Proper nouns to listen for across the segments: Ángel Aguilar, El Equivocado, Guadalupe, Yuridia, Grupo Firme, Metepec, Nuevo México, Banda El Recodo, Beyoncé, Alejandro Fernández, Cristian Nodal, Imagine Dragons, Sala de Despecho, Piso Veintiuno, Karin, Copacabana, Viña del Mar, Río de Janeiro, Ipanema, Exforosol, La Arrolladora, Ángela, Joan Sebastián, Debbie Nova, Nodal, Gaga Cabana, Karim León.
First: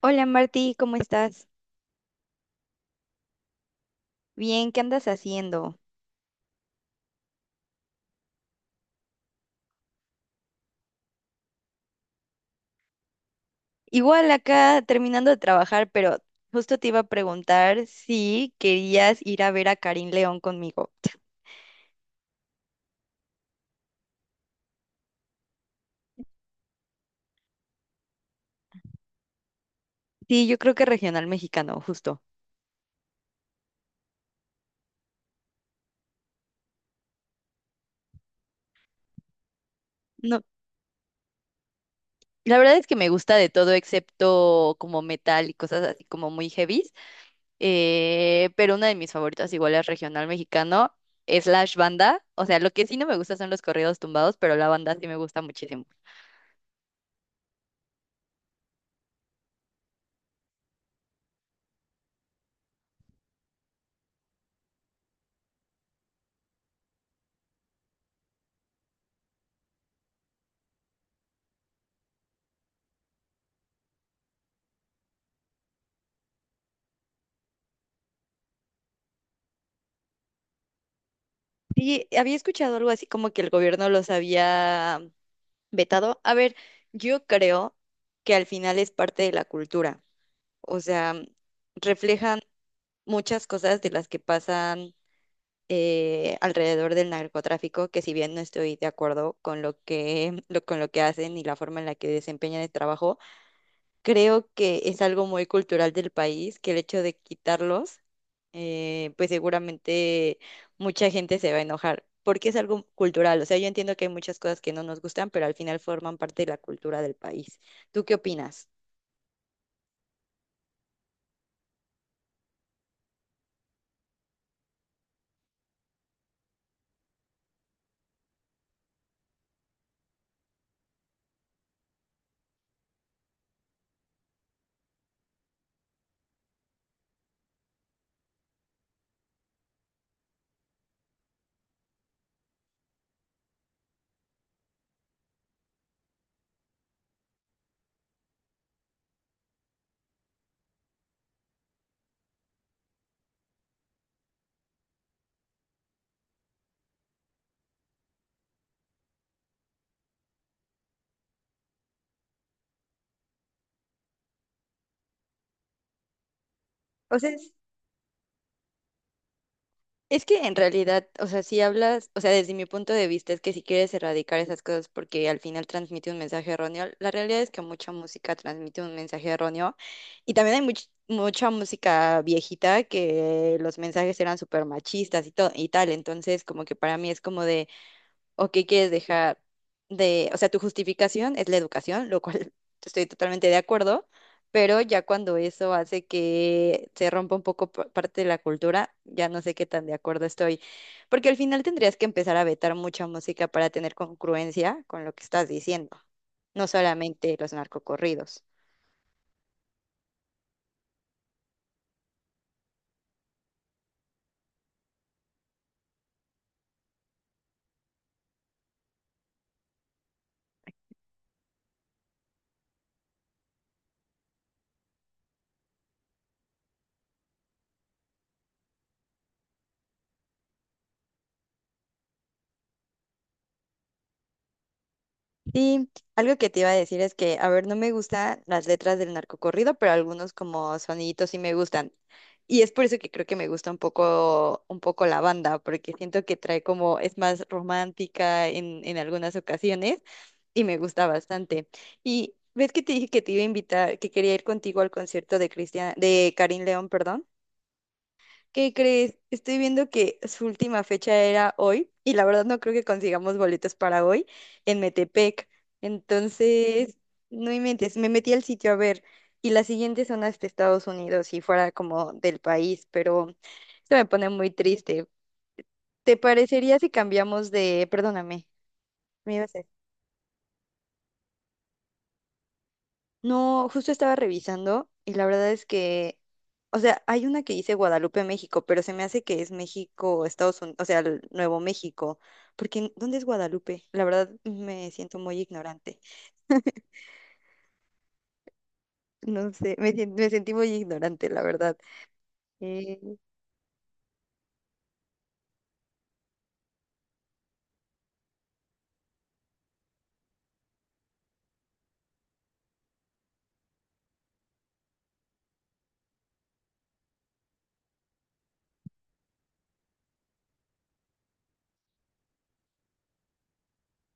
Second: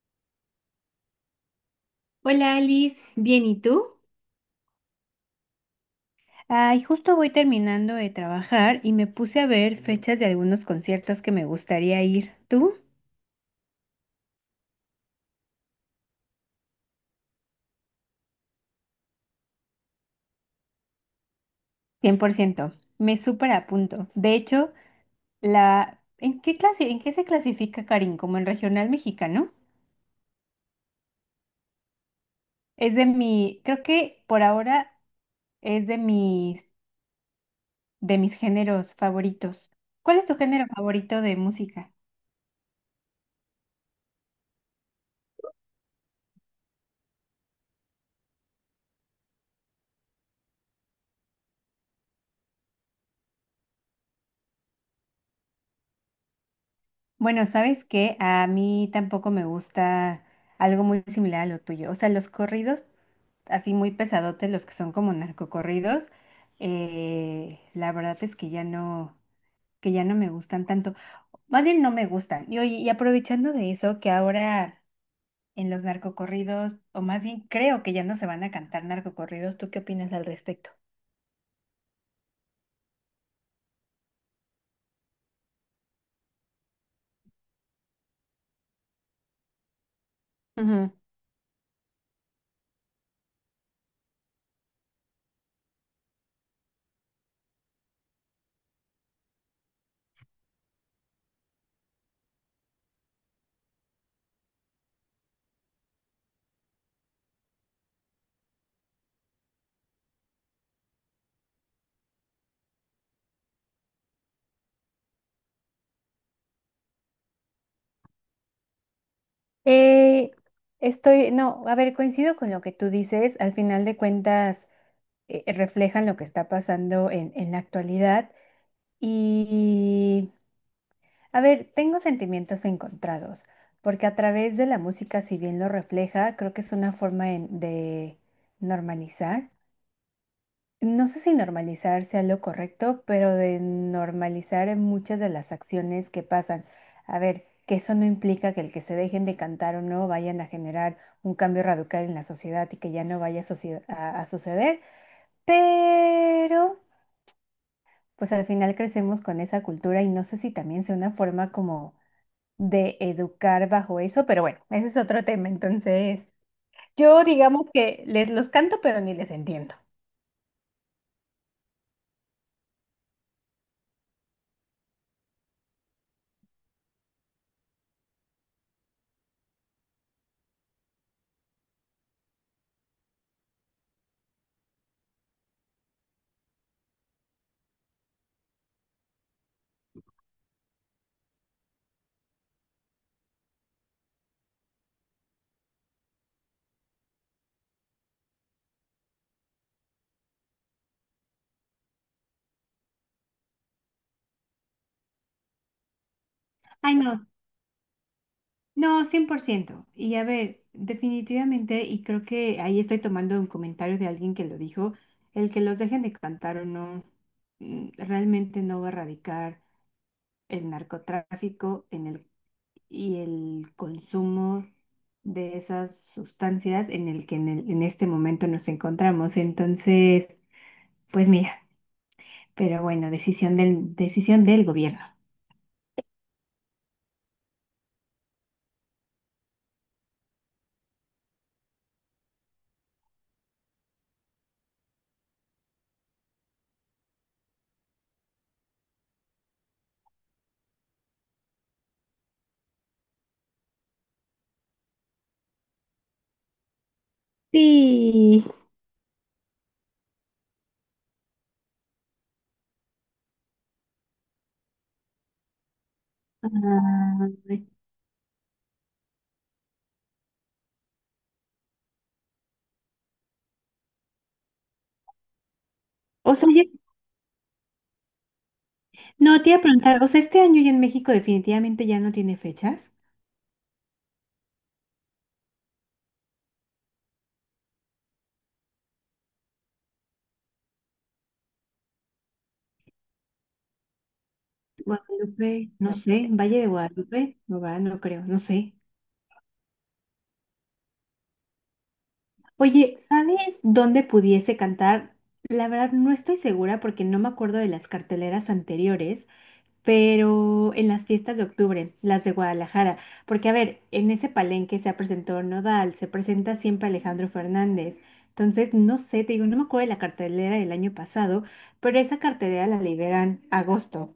Hola Martí, ¿cómo estás? Hola Alice, ¿bien y tú? Bien, ¿qué andas haciendo? Ay, justo voy terminando de trabajar y me puse a ver fechas de algunos conciertos que me gustaría ir. ¿Tú? Igual acá terminando de trabajar, pero justo te iba a preguntar si querías ir a ver a Karim León conmigo. 100%. Me súper apunto. De hecho, ¿En qué clase... ¿En qué se clasifica Karin? ¿Como en regional mexicano? Sí, yo creo que regional mexicano, justo. Creo que por ahora es de mis... de mis géneros favoritos. ¿Cuál es tu No, género favorito de música? la verdad es que me gusta de todo excepto como metal y cosas así como muy heavies, pero una de mis favoritas igual es regional mexicano, slash banda. O sea, lo que sí no me gusta son los corridos tumbados, pero la banda sí me gusta muchísimo. Bueno, ¿sabes qué? A mí tampoco me gusta algo muy similar a lo tuyo. O sea, los corridos así muy pesadotes, los que son como narcocorridos, la verdad es que ya no me gustan tanto. Más bien no me gustan. Y oye, y aprovechando de eso, que ahora en los narcocorridos, o más bien creo que ya no se van a cantar narcocorridos, ¿tú qué opinas al respecto? Sí, había escuchado algo así como que el gobierno los había vetado. A ver, yo creo que al final es parte de la cultura. O Ujú. sea, reflejan muchas cosas de las que pasan alrededor del narcotráfico, que si bien no estoy de acuerdo con con lo que hacen y la forma en la que desempeñan el trabajo, creo que es algo muy cultural del país, que el hecho de quitarlos, pues seguramente mucha gente se va a enojar, porque es algo cultural. O sea, yo entiendo que hay muchas cosas que no nos gustan, pero al final forman parte de la cultura del país. ¿Tú qué opinas? Eh, no, a ver, coincido con lo que tú dices. Al final de cuentas, reflejan lo que está pasando en la actualidad. Y A ver, tengo sentimientos encontrados, porque a través de la música, si bien lo refleja, creo que es una forma de normalizar. No sé si normalizar sea lo correcto, pero de normalizar en muchas de las acciones que pasan. A ver, que eso no implica que el que se dejen de cantar o no vayan a generar un cambio radical en la sociedad y que ya no vaya a, a suceder, pero pues al final crecemos con esa cultura y no sé si también sea una forma como de educar bajo eso, pero bueno, ese es otro tema. Entonces, O yo sea, digamos que les los canto, pero ni les entiendo. es que en realidad, o sea, si hablas, o sea, desde mi punto de vista es que si quieres erradicar esas cosas porque al final transmite un mensaje erróneo, la realidad es que mucha música transmite un mensaje erróneo y también hay mucha música viejita que los mensajes eran súper machistas y todo y tal, entonces como que para mí es como de o qué quieres dejar de, o sea, tu justificación es la educación, lo cual estoy totalmente de acuerdo, pero ya cuando eso hace que se rompa un poco parte de la cultura, ya no sé qué tan de acuerdo estoy, porque al final tendrías que empezar a vetar mucha música para tener congruencia con lo que estás diciendo, no Ay, no, solamente los narcocorridos. no, 100%. Y a ver, definitivamente, y creo que ahí estoy tomando un comentario de alguien que lo dijo, el que los dejen de cantar o no, realmente no va a erradicar el narcotráfico y el consumo de esas sustancias en el que en este momento nos encontramos. Entonces, pues mira. Pero bueno, decisión del gobierno. Sí, algo que te iba a decir es que, a ver, no me gustan las letras del narcocorrido, pero algunos como soniditos sí me gustan. Y es por eso que creo que me gusta un poco la banda, porque siento que trae como, es más romántica en algunas ocasiones y me gusta bastante. Y ves que te dije que te iba a invitar, que quería ir contigo al concierto de Cristian, de Karin León, perdón. Sí. ¿Qué crees? Estoy viendo que su última fecha era hoy y la verdad no creo que consigamos boletos para hoy en Metepec. Entonces, no Ay. inventes, me metí al sitio a ver y las siguientes son hasta Estados Unidos y fuera como del país, pero esto me pone muy triste. ¿Te O sea, parecería si cambiamos de, perdóname, me no, te ibas iba a... a preguntar, o sea, este año ya en México definitivamente ya no tiene fechas. No, justo estaba revisando y la verdad es que, o sea, hay una que dice Guadalupe, México, pero se me hace que es México, Estados Unidos, o sea, el Nuevo México, porque ¿dónde es Guadalupe? La verdad me siento muy Guadalupe, no ignorante. sé, Valle de Guadalupe, no va, no creo, no sé. No sé, me, me sentí muy ignorante, la verdad. Oye, Eh, ¿sabes dónde pudiese cantar? La verdad no estoy segura porque no me acuerdo de las carteleras anteriores, pero en las fiestas de octubre, las de Guadalajara, porque a ver, en ese palenque se presentó Nodal, se presenta siempre Alejandro Fernández. Entonces, no sé, te digo, no me acuerdo de la cartelera del año pasado, pero esa cartelera la liberan agosto.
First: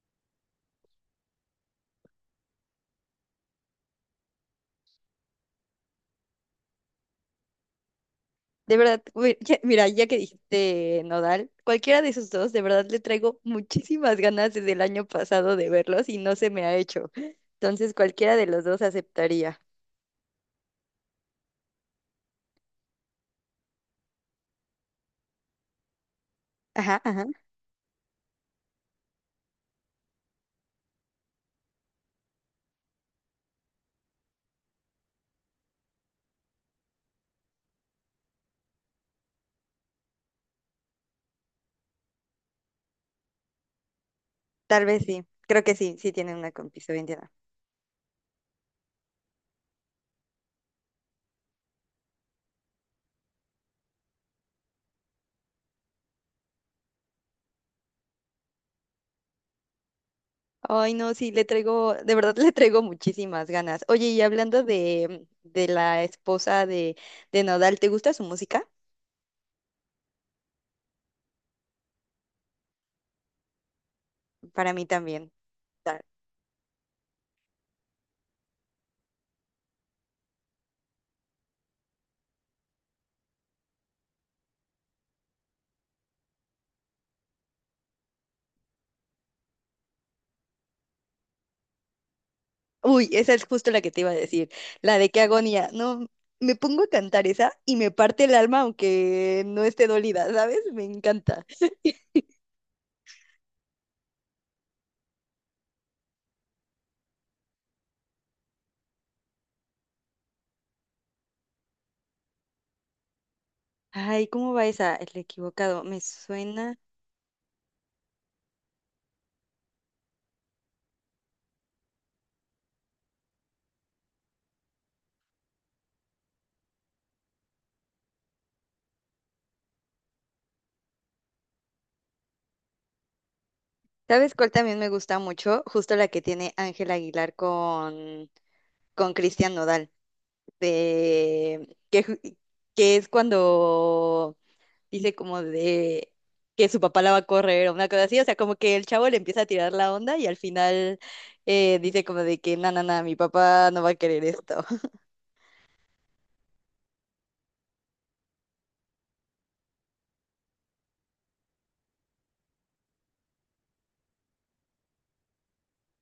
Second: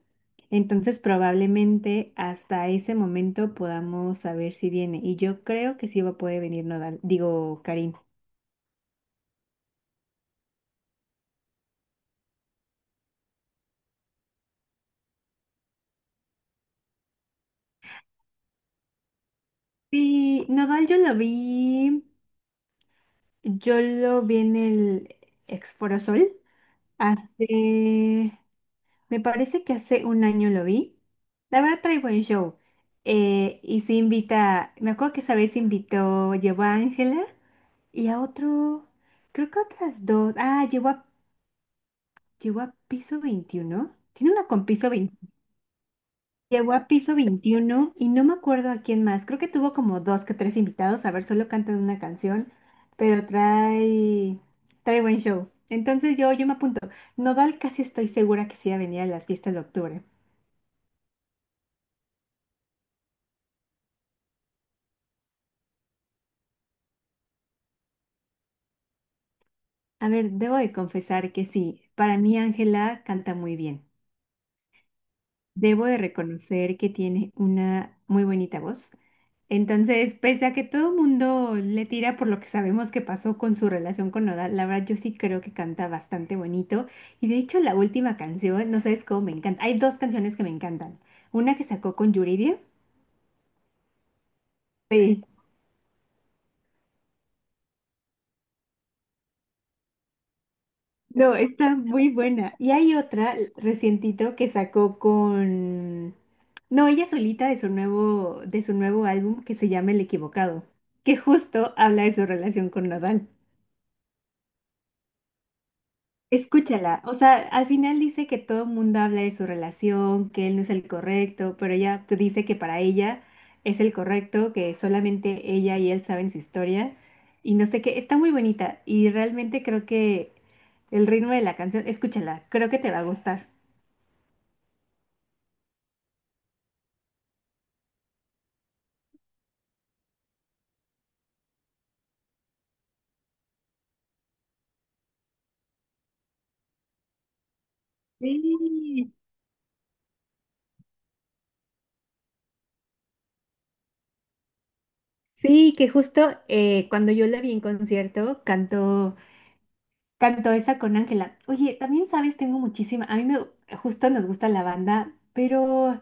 Entonces, probablemente hasta ese momento podamos saber si viene. Y yo creo que sí va a poder venir Nodal, digo, Karim. de verdad, güey, ya- mira, ya que dijiste Nodal, cualquiera de esos dos, de verdad le traigo muchísimas ganas desde el año pasado de verlos y no se me ha hecho. Entonces, cualquiera de los dos aceptaría. Sí, Nodal yo lo vi en el Exforosol Ajá, ajá. hace... Me parece que hace un año lo vi. La verdad trae buen show. Y se invita, me acuerdo que esa vez invitó, llevó a Ángela y a otro, creo que otras dos. Ah, llevó a piso veintiuno. Tiene una con Tal piso vez 20. sí, creo que sí, sí tienen una con Llevó a piso piso indiana. veintiuno y no me acuerdo a quién más. Creo que tuvo como dos que tres invitados. A ver, solo cantan una canción, pero trae buen show. Entonces yo me apunto. Nodal casi estoy segura que sí va a venir a las fiestas de octubre. Ay, no, sí, le traigo, de verdad le traigo muchísimas ganas. Oye, y hablando de la esposa de Nodal, ¿te gusta su música? A ver, debo de confesar que sí, para mí Ángela canta muy bien. Para mí también. Debo de Ta- reconocer que tiene una muy bonita voz. Entonces, pese a que todo el mundo le tira por lo que sabemos que pasó con su relación con Nodal, la verdad yo sí creo que canta bastante bonito. Y de hecho la última canción, no sabes cómo me encanta. Hay dos canciones que me encantan. Una que sacó con Yuridia. Uy, esa es justo la que te iba a decir, la de qué Sí. agonía. No, me pongo a cantar esa y me parte el alma aunque no esté dolida, ¿sabes? Me No, encanta. está muy buena. Y hay otra recientito que sacó con... No, ella solita de de su nuevo álbum que se llama El Equivocado, que justo habla de su relación con Nadal. Ay, ¿cómo va esa? El equivocado, me suena. Escúchala, o sea, al final dice que todo el mundo habla de su relación, que él no es el correcto, pero ella dice que para ella es el correcto, que solamente ella y él saben su historia, y no sé qué, está muy bonita, y realmente creo que el ritmo de la canción, escúchala, creo que te va a gustar. ¿Sabes cuál también me gusta mucho? Justo la que tiene Ángel Aguilar con Cristian Nodal, de que, ju- que es cuando dice como de que su papá la va a correr o una cosa así, o sea, como que el chavo Sí, le empieza a tirar la onda y al final dice como de que, no, no, no, mi papá no va a querer esto. sí, que justo cuando yo la vi en concierto, cantó esa con Ángela. Oye, también sabes, tengo muchísima, a mí me, justo nos gusta la banda, pero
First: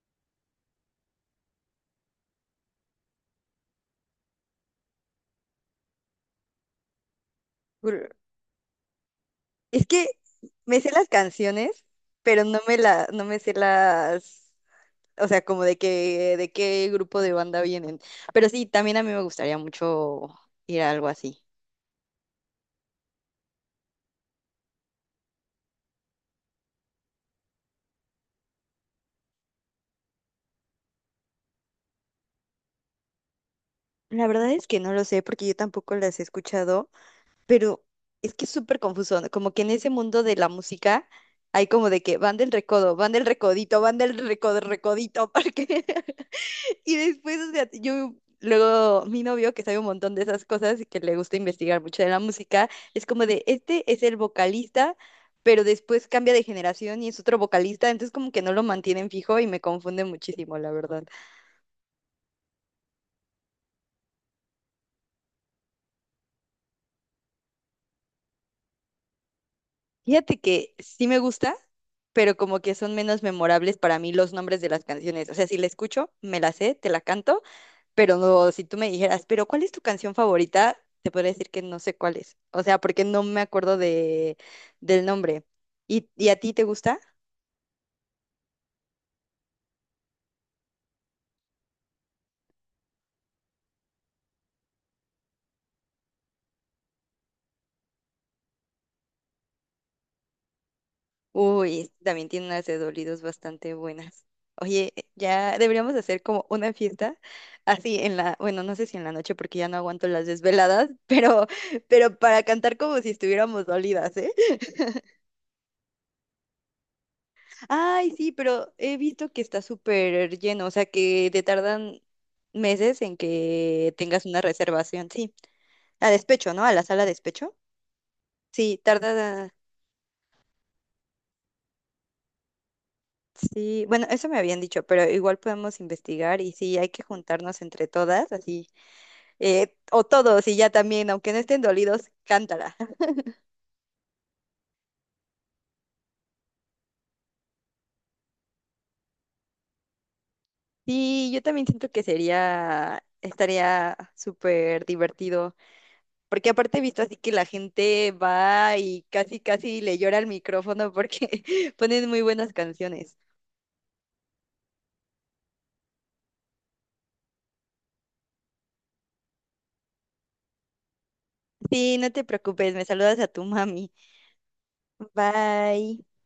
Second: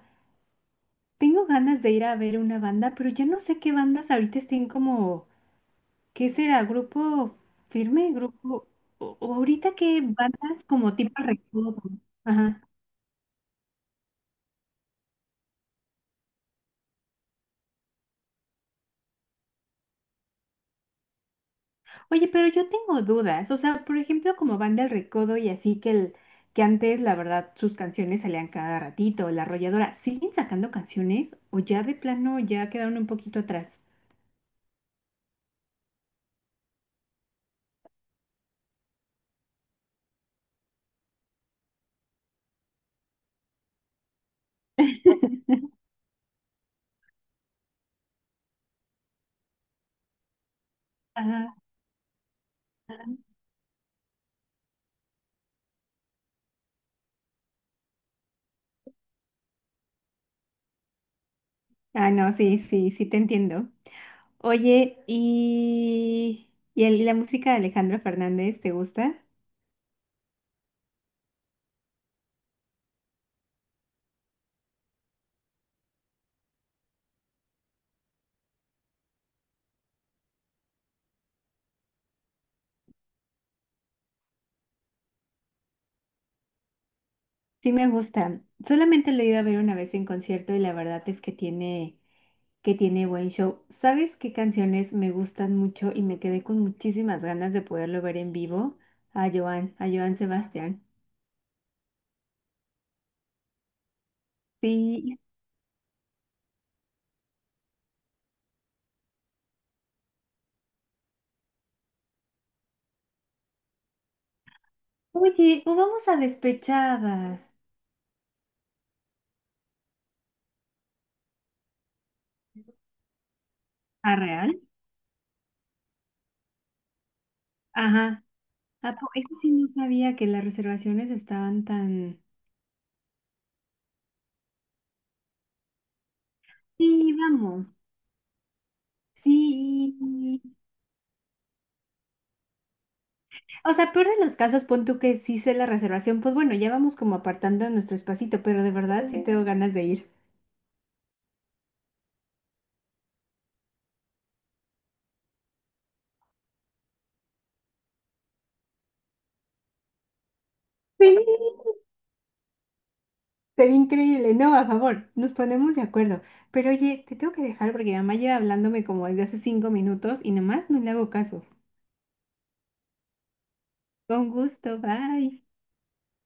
tengo ganas de ir a ver una banda, pero ya no sé qué bandas ahorita estén como, ¿qué será? ¿Grupo Ur- firme? ¿Grupo? O- ¿o ahorita es qué que bandas me sé como las tipo recodo? canciones, pero no Ajá. me la, no me sé las, o sea, como de que, de qué grupo de banda vienen. Pero sí, también a mí me gustaría mucho ir a algo así. Oye, pero yo tengo dudas, o sea, por ejemplo, como Banda El Recodo y así que el que antes, la verdad, sus canciones salían cada ratito, La Arrolladora, ¿siguen sacando canciones o ya de plano ya quedaron un poquito atrás? La verdad es que no lo sé porque yo tampoco las he escuchado, pero es que es súper confuso, ¿no? Como que en ese mundo de la música hay como de que van del recodo, van del recodito, van del recodo, recodito, porque... Y después, o sea, yo, luego mi novio que sabe un montón de esas cosas y que le gusta Ajá. investigar mucho de la música, es como de, este es el vocalista, pero después cambia de generación y es otro vocalista, entonces como que no lo mantienen fijo y me confunde muchísimo, la verdad. Ah, no, sí, sí, sí te entiendo. Oye, ¿y la música de Alejandro Fernández te gusta? Fíjate que sí me gusta, pero como que son menos memorables para mí los nombres de las canciones. O sea, si la escucho, me la sé, te la canto, pero no, si tú me dijeras, pero ¿cuál es tu canción favorita? Te podría decir que no sé cuál es. O sea, porque no me acuerdo de, del nombre. Y a ti te gusta? Sí me gusta. Solamente lo he ido a ver una vez en concierto y la verdad es que que tiene buen show. ¿Sabes qué canciones me gustan mucho y me quedé con muchísimas ganas de poderlo ver en vivo? A Joan Sebastián. Uy, también tiene unas de dolidos bastante buenas. Oye, Sí. ya deberíamos hacer como una fiesta así en la, bueno, no sé si en la noche porque ya no aguanto las desveladas, pero para cantar como si estuviéramos dolidas, ¿eh? Oye, o vamos a despechadas. Ay, sí, pero he visto que está súper lleno, o sea que te tardan meses en que ¿A tengas una real? reservación, sí, a despecho, ¿no? A la sala de despecho. Ajá. Sí, Eso sí tarda, no sabía que las reservaciones estaban tan... sí, bueno, eso me habían dicho, pero igual podemos investigar y sí, hay que Sí, juntarnos vamos. entre todas, así. Eh, Sí. o todos, y ya también, aunque no estén dolidos, cántala. O sea, peor de los casos, pon tú que sí sé la reservación, pues bueno, ya vamos como apartando nuestro espacito, pero de verdad sí tengo ganas de ir. Sí, yo también siento que sería, estaría súper divertido, porque aparte he visto así que la gente va y casi, casi le llora al micrófono Sí, porque ponen muy buenas canciones. sería increíble, no, a favor, nos ponemos de acuerdo. Pero oye, te tengo que dejar porque mi mamá lleva hablándome como desde hace 5 minutos y nomás no le hago caso. Sí, no te preocupes, me saludas a tu mami. Con gusto, bye. Bye.